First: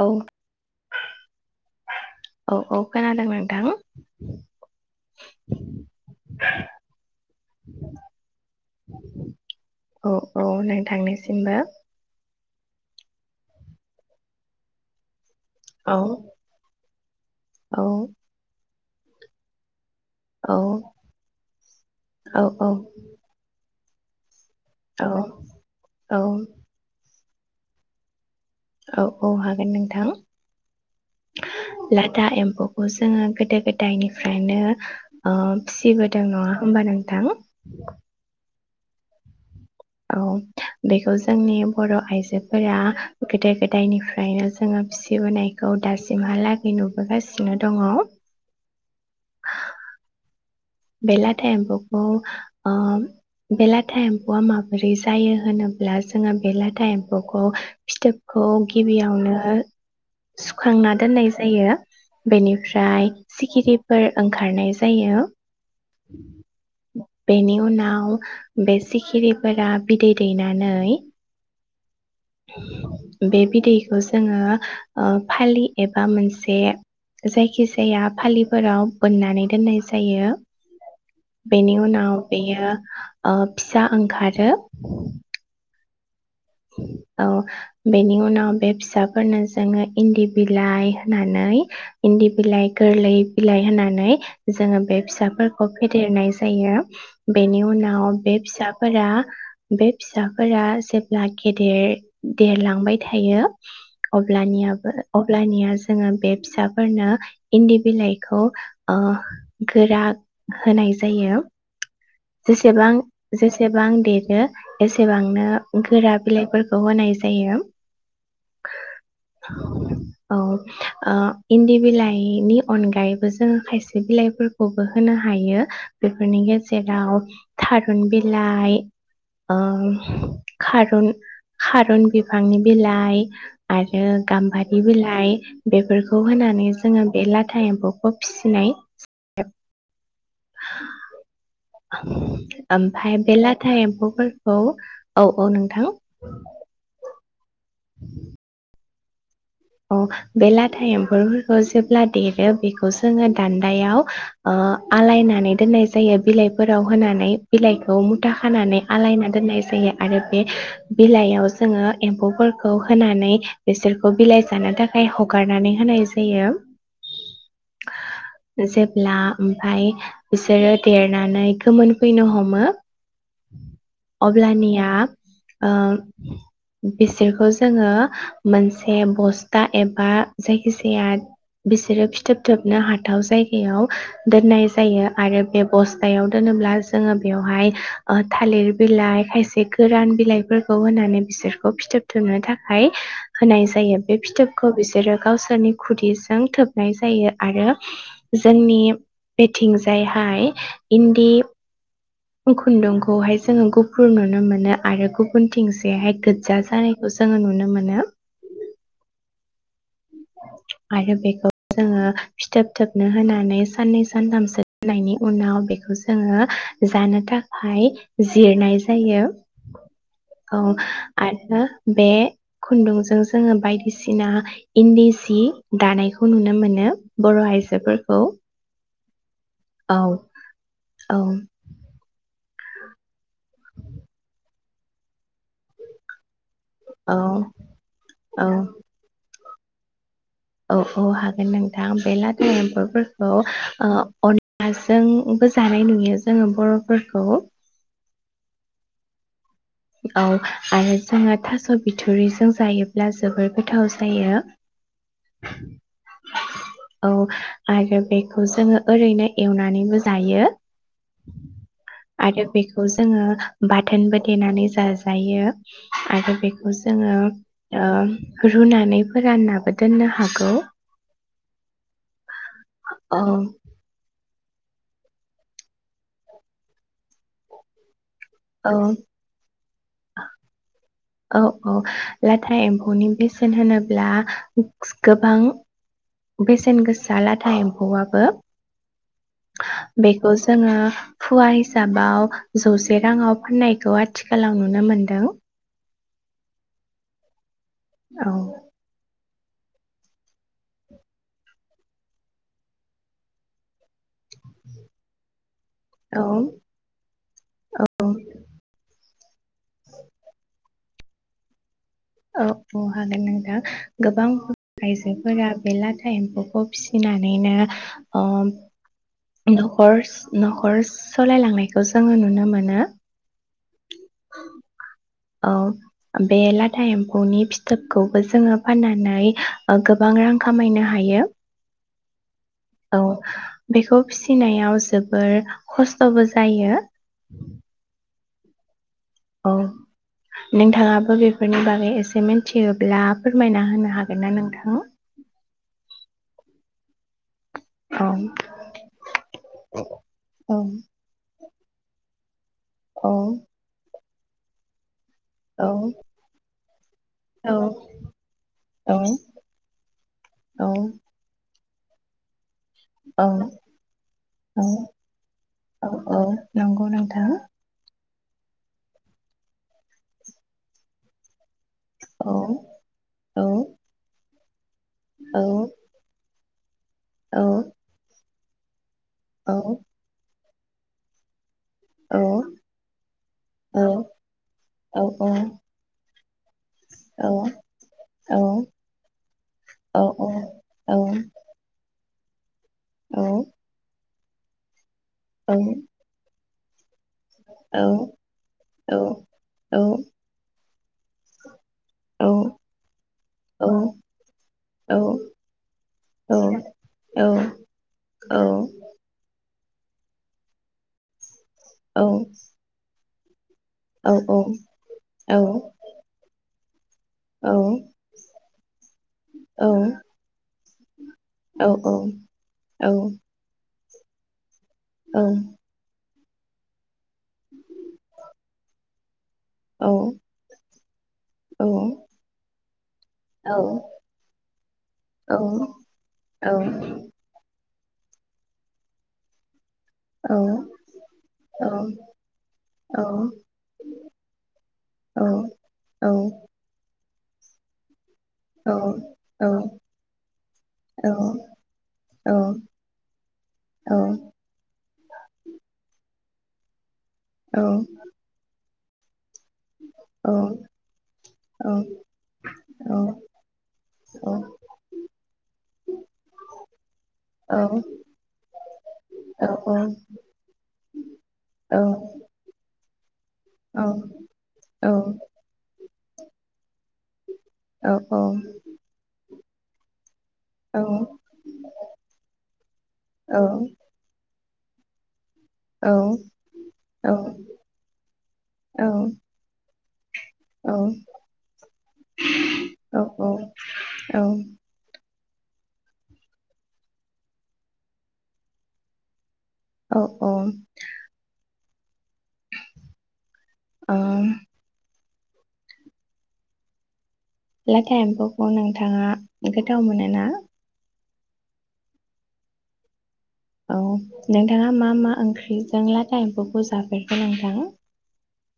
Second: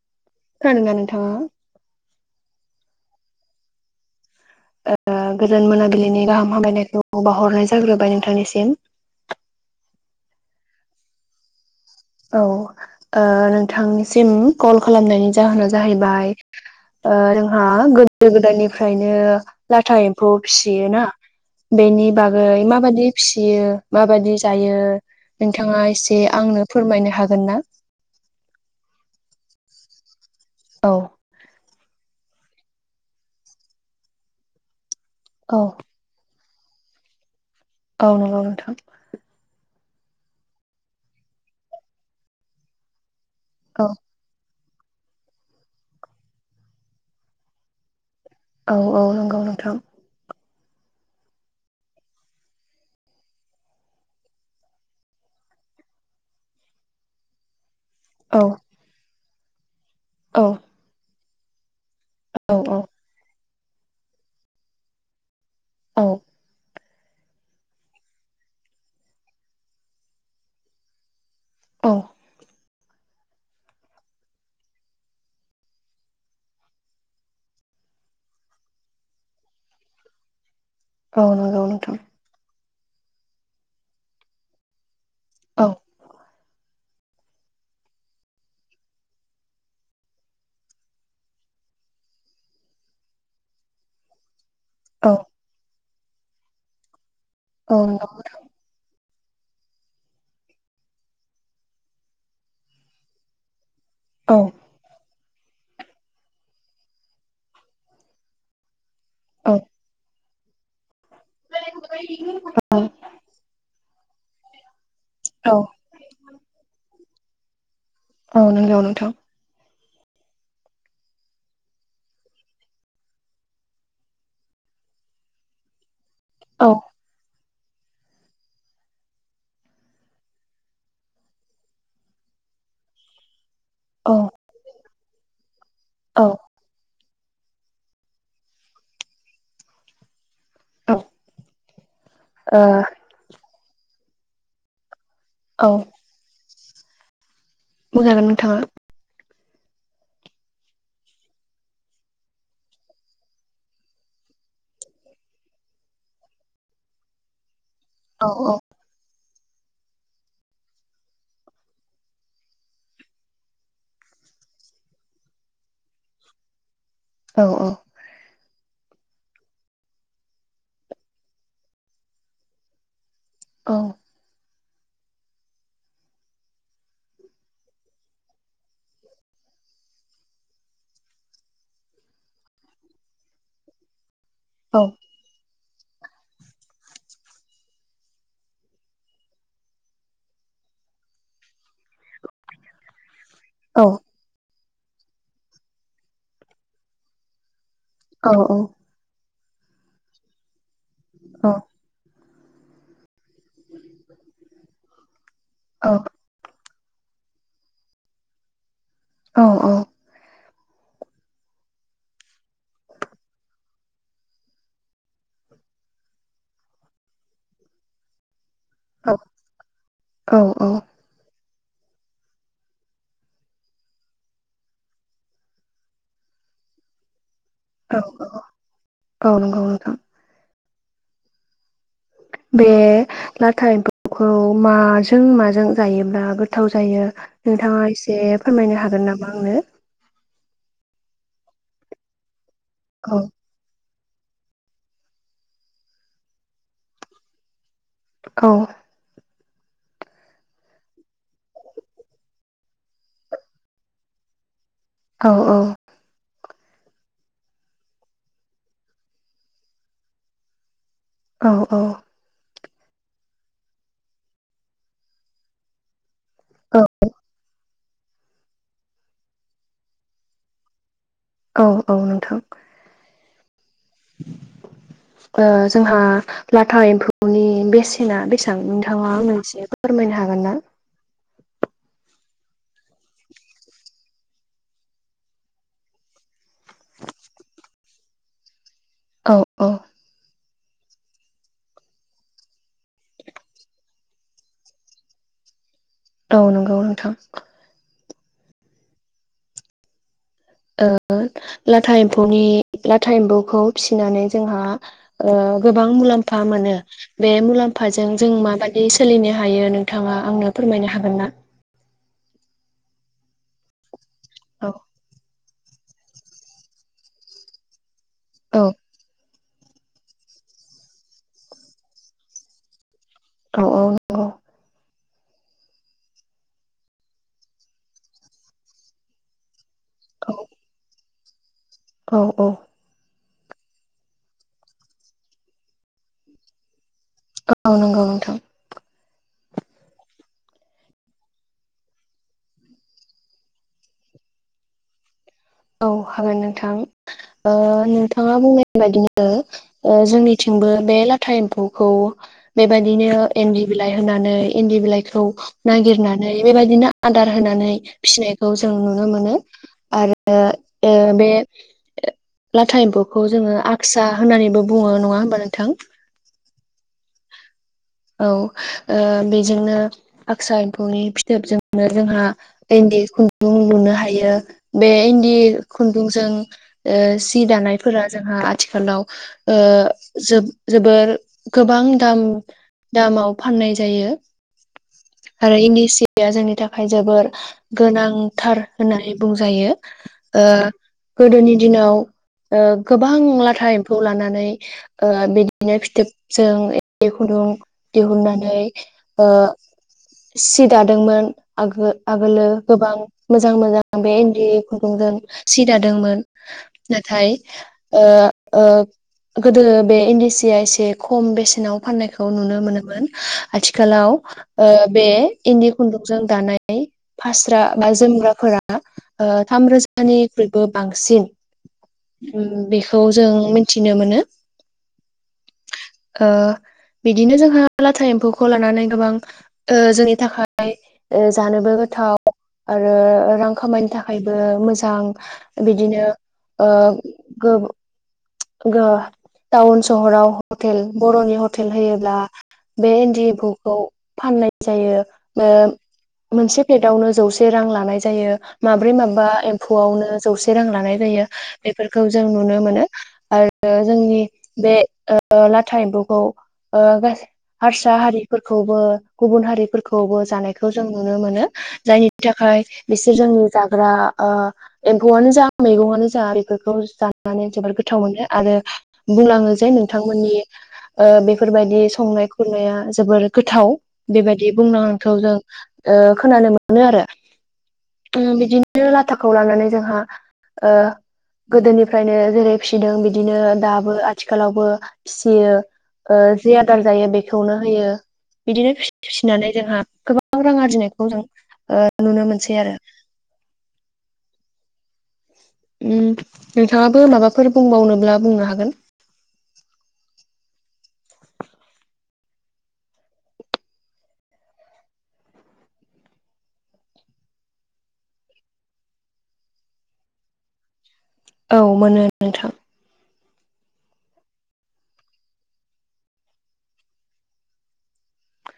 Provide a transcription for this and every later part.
औ खोनादोंना नोंथाङा। औ औ खोनादों नोंथां। गोजोन मोनाबिलिनि गाहाम हामायनायखौ बावहरनाय जाग्रोबाय नोंथांनिसिम। औ औ नों थांनिसिमबो औ नोंथांनिसिम कल खालामनायनि जाहोना औ जाहैबाय जोंहा औ गोदो -गोदायनिफ्राय ओमफ्रायनो लाथा एम्फौ औ फिसियो ना बेनि औ बागै औ माबादि फिसियो। माबायदि जायो औ नोंथाङा एसे औ आंनो फोरमायनो हागोन ना। औ -औ हागोन नोंथां औ लाथा एम्फौखौ जोङो गोदो- गोदायनिफ्रायनो अ औ फिसिबोदों नङा होनबा नोंथां औ नंगौ नोथां औ बेखौ जोंनि बर' आइजोफोरा गोदो- औ गोदायनिफ्रायनो जों जोङो फिसिबोनायखौ दासिमहालागै नुबोगासिनो दङ। औ - औ नंगौ नोंथां बेलाथा एम्फौखौ बेलाथा एम्फौआ माबोरै जायो होनोब्ला जोङो बेलाथा एम्फौखौ औ फिथोबखौ गिबियावनो ओ औ सुखांना दोननाय जायो औ बेनिफ्राय खिरिफोर ओंखारनाय जायो औ [inaudible] बेनि उनाव बे सिखिरिफोरा बिदै दैनानै औ बे बिदैखौ जोङो फालि एबा मोनसे जायखि जाया फालिफोराव बोननानै दोननाय जायो। औ नंगौ नोंथां बेनियाव बेयो फिसा ओंखारो औ औ बेनि उनाव बे फिसाफोरनो जोङो इन्दि बिलाइ होनानै इन्दि बिलाइ गोरलै बिलाइ होनानै जोङो बे औ फिसाफोरखौ फेदेरनाय जायो बेनि औ नंगौ उनाव बे नोंथां फिसाफोरा बे फिसाफोरा जे ब्ला गेदेर देरलांबाय थायो औ अब्लानियाबो अब्लानिया जोङो बे फिसाफोरनो इन्दि बिलाइखौ ओ औ गोरा होनाय जायो जेसेबां जेसेबां देरो एसेबांनो औ गोरा बिलाइफोरखौ होनाय जायो औ नोंगौ नोंथां औ ओ इन्दि बिलाइनि अनगायैबो जोङो खायसे बिलाइफोरखौबो होनो हायो बेफोरनि औ जेदाव थारुन बिलाइ ओ खारुन खारुन बिफांनि बिलाइ आरो औ गाम्बारि बिलाइ बेफोरखौ औ होनानै जोङो बे लाथा एम्बौखौ फिसिनाय [unintelligible] औ ओ आमफाय बेे लाथा एम्फौफोरखौ औ औ नोंथां बुंजागोन नोंथाङा अ बे लाथा एम्फौफोरखौ जेब्ला देरो बेखौ जोङो दान्दायाव ओ आलायनानै दोननाय जायो बिलाइफोराव होनानै बिलाइखौ औ मुथा औ खानानै आलायनानै दोननाय जायो आरो बे बिलाइयाव जोङो एम्फौफोरखौ होनानै बिसोरखौ बिलाइ जानो थाखाय हगारनानै होनाय जायो। औ औ जेब्ला ओमफाय बिसोरो देरनानै गोमोनफैनो हमो औ अब्लानि या ओ बिसोरखौ जोङो मोनसे बस्था एबा जायखिजाया बिसोरो फिथोब थोबनो हाथाव जायगायाव दोननाय औ जायो आरो बे बस्थायाव दोनोब्ला जोङो बेयावहाय ओ थालिर बिलाइ खायसे गोरान बिलाइफोरखौ होनानै बिसोरखौ फिथोब थोबनो थाखाय होनाय औ जायो बे फिथोब खौ बिसोरो गावसोरनि खुदिजों थोबनाय जायो आरो औ जोंनि बेथिंजायहाय इन्दि औ खुन्दुंखौहाय जोङो गुफुर नुनो मोनो आरो गुबुनथिंसेहाय गोज्जा जानाय जोङो नुनो मोनो। औ औ आरो बेखौ जोङो फिथोब थोबनो होनानै साननै सानथामसो होनायनि उनाव बेखौ जोङो जानो थाखाय जिरनाय जायो औ आर रो बे खुन्दुंजों जोङो बायदिसिना इन्दि सि दानायखौ नुनो मोनो। बर' आइजोफोरखौ औ नंगौ नोंथां औ औ बे लाथा एम्फौखौ माजों माज जों जायोब्ला गोथाव जायो औ नोंथाङा एसे औ फोरमायनो हागोन नामा आंनो औ औ हागोन नोंथां बे ला था औ एम्फौफोरखौ ओ अनलाजोंबो जानाय नुयो जोङो बर'फोरखौ औ औ आरो जोङो थास' बिथरिजों जायोब्ला जोबोर गोथाव जायो औ औ औ आरो बेखौ जोङो ओरैनो एवनानैबो जायो औ औ जो बाथोन बथेनानै जा जायो आरो बेखौ औ जोङो ओ रुनानैबोानाबो दोननो हागौ औ औ नोंथां औ ओ जोंहा लाथा एम्फौनि बेस ना बेसां औ नोंथाङा मोनसे फोरमायनो हागोन ना? औ औ लाथा एम्फौनि बेसेन होनोब्ला गोबां बेसेन गोसा लाथा एम्फौआबो औ औ बेखौ जोङो फुवा हिसाबाव जौसे राङाव फाननायखौ आथिखालाव नुनो मोनदों औ नंगौ नोंथां औ ओ लाथा एमफौनि लाथा एम्फौखौ फिसिनानै। जोंहा ओ गोबां औ मुलाम्फा मोनो बे मुलामों औ जों माबादि- सोलिनो हायो नोंथाङा आंनो फोरमायनो हागोन ना? औ औ हागोन नोंथां। गोबां औ आइजोफोरा। मेनला टाएम एम्फौ फिसिनानैनो अम औ न'खर न'खर सलायलांनायखौ जोङो नुनो मोनो। औ औ औ औ बे लाथा एम्फौनि फिथोबखौबो जोङो फाननानै। गोबां रां औ खामायनो हायो। औ औ बेखौ फिसिनायाव जोबोर खस्थबो जायो। औ नंगौ नोंथां औ नोंथाङाबो बेफोरनि बागै एसे मिथियोब्ला फोरमायना होनो हागोन ना नोंथां? औ हागोन नोंथां। ओ औ नोंथाङा बुंनाय बादिनो ओ औ जोंनिथिंबो बे लाथा एम्फौ- खौ औ बेबायदिनो एनदि बिलाइ होनानै इन्दि बिलाइ- खौ‌ औ नागिरनानै बेबायदि आदार औ होनानै फिसिनायखौ जों औ नुनो मोनो आरो ओ ए बे [unintelligible] ब्लाथाय एम्फौ'खौ औ जोङो आक्सा होननानैबो औ बुङो नङा होमबा नोंथां। औ औ नंगौ नोंथां औ ओ बेजोंनो आक्सा एम्फौनि फिथोबजों- नों जोंहा औ इन्दि औ खुन्दुं लुनो हायो। बे इन्दि औ खुन्दुंजों ओ सि औ दानायफोरा जोंहा आथिखालाव ओ औ जोब- जोबोर गोबां औ दाम। दामाव फाननाय औ जायो औ औ आरो इन्दि सि या जोंनि था थाखाय औ जोबोर औ गोनांथार होननानै बुंजायो गोदोनि दिनाव गोबां औ लाथा एम्फौ लानानै नै बिदिनो फिथोब जों [unintelligible] दिहुननानै ओ फि सि दादोंमोन आगोलो गोबां मोजां मोजां बे इन्दि खुन्दुंजों सि दादोंमोन नाथाय ओ ओ गोदो बे इन्दि सिया एसे खम बेसे नाव फाननायखौ नुनो मोनोमोन। आथिखालाव औ बे औ इन्दि खुन्दुंजों दानाय औ फास्रा बा जोमग्राफोरा औ थाम‌ रोजानिख्रुइबो बांसिन औ उम बेखौ जों मिथिनो मोनो। ओ ओ बि बिदिनो जोंहा लाथा एम्फौखौ लानानै गोबां [inaudible] ओ औ जोंनि थाखाय जानोबो गोथाव आरो रां औ खामायनो थाखायबो मोजां बिदिनो ओ गो [unintelligible] टाउन सहराव हटेल बर'नि हटेल होयोब्ला बे इन्दि एम्फौखौ फाननाय जायो ओ मोनसे प्लेटावनो जौसे रां लानाय ज जायो माब्रै माबा एम्फौआवनो जौसे रां लानाय जायो बेफोरखौ जों नुनो मोनो। बेयो जोंनि बे ओ लाथा एम्फौ खौ ओ गास हारसा हारिफोरखौ बो गुबुन हारिफोरखौबो जानायखौ जों नुनो मोनो जायनि थाखाय बिसोर जोंनि जाग्रा एम्फौआनो जा मैगङानो जा बेफोरखौ जानानै जोबोर गो थाव मोनो आरो बुंलाङो जे नोंथांमोननि ओ बेफोरबायदि संनाय खुरनाया जोबोर गोथाव बेबायदि बुंनो आांखौ जों ओ खोनानो मोनो आरो। उम बिदिनो लाथा खौ लानानै जोंहा ओ गोदोनिफ्रायनो जेरै फिसिदों बिदिनो दाबो आथि आथिखालावबो सियो जि आदार जायो बेखौनो होयो बिदिनो फिसिनानै जोंहा गोबां रां आरजिनायखौ जों ओ नुनो मोनसै आरो। उम नोंथाङाबो माबाफोर बुंबावनोब्ला बुंनो हागोन। औ औ। ओ। लाथा एम्फौखौ नोंथाङा गोथाव मोनो ना? औ मोनो नोंथां। औ नोंथाङा मा मा ओंख्रि जों लाथा एमफौखौ जाफेरखो नोंथां?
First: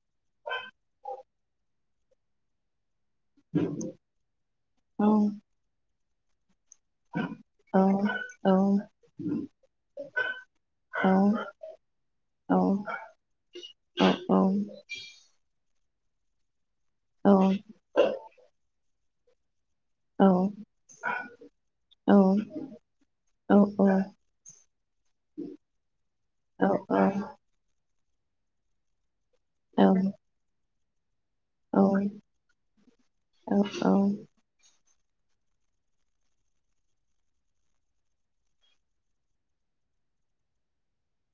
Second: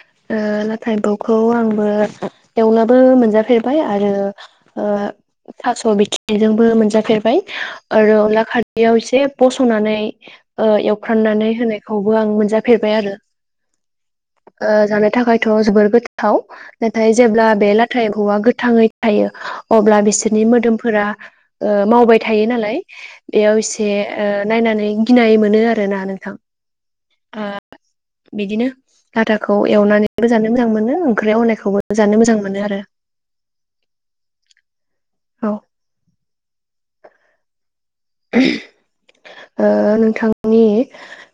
ओ नाथाय बखौ आंबो एवना बो मोनजाफेरबाय आरो ओ औ थास' बिथ बेजों। बो मोनाजाफेरबाय औ आरो अनला औ खारैआव एसे बसनानै ओ एवफ्रानानै होनायखौबो आं औ मोनजाफेरबाय आरो। औ जानो थाखायथ' जोबोर। गोथाव। नाथाय औ जेब्ला बे लाथा एफौआ गोथाङै। थायो। अब्ला औ बिसोरनि मोदोमफोरा औ मावबाय थायो नालाय औ बेयाव औ एसे नायनानै गिनाय मोनो आरोना नोंथां। औ बिदिनो। खुथाखौ औ एवनानैबो जानो मोजां मोनो। ओंख्रियाव होनायखौबो औ जानो मोजां मोनो आरो। औ। ओ नोंथांनि।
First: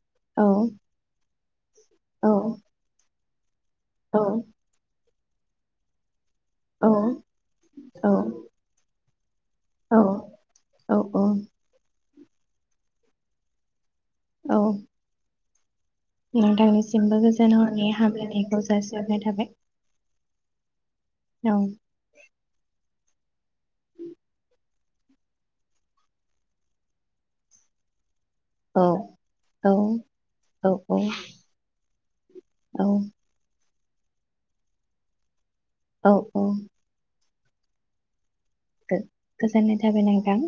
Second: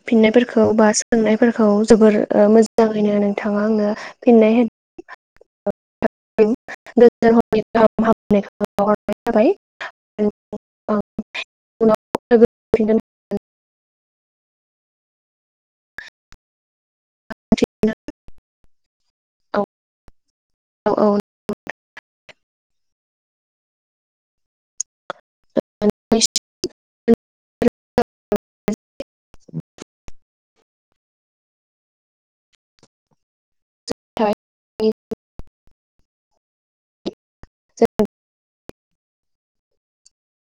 फिननायफोरखौ बा सोंनाय। खौ जोबोर मोजाङैनो नों। थाङा आंनो फिननाय होन [inaudible] थाबाय औ औ [unintelligible] [unintelligible] औ नोंथांनिसिमबो गोजोन औ हरनि हामलायनायखौ जासिहरनाय थाबाय औ औ औ [inaudible] नोंथांनि औ औ औ औ औ [unintelligible] औ औ [unintelligible] गोजोननाय थाबाय नोंथां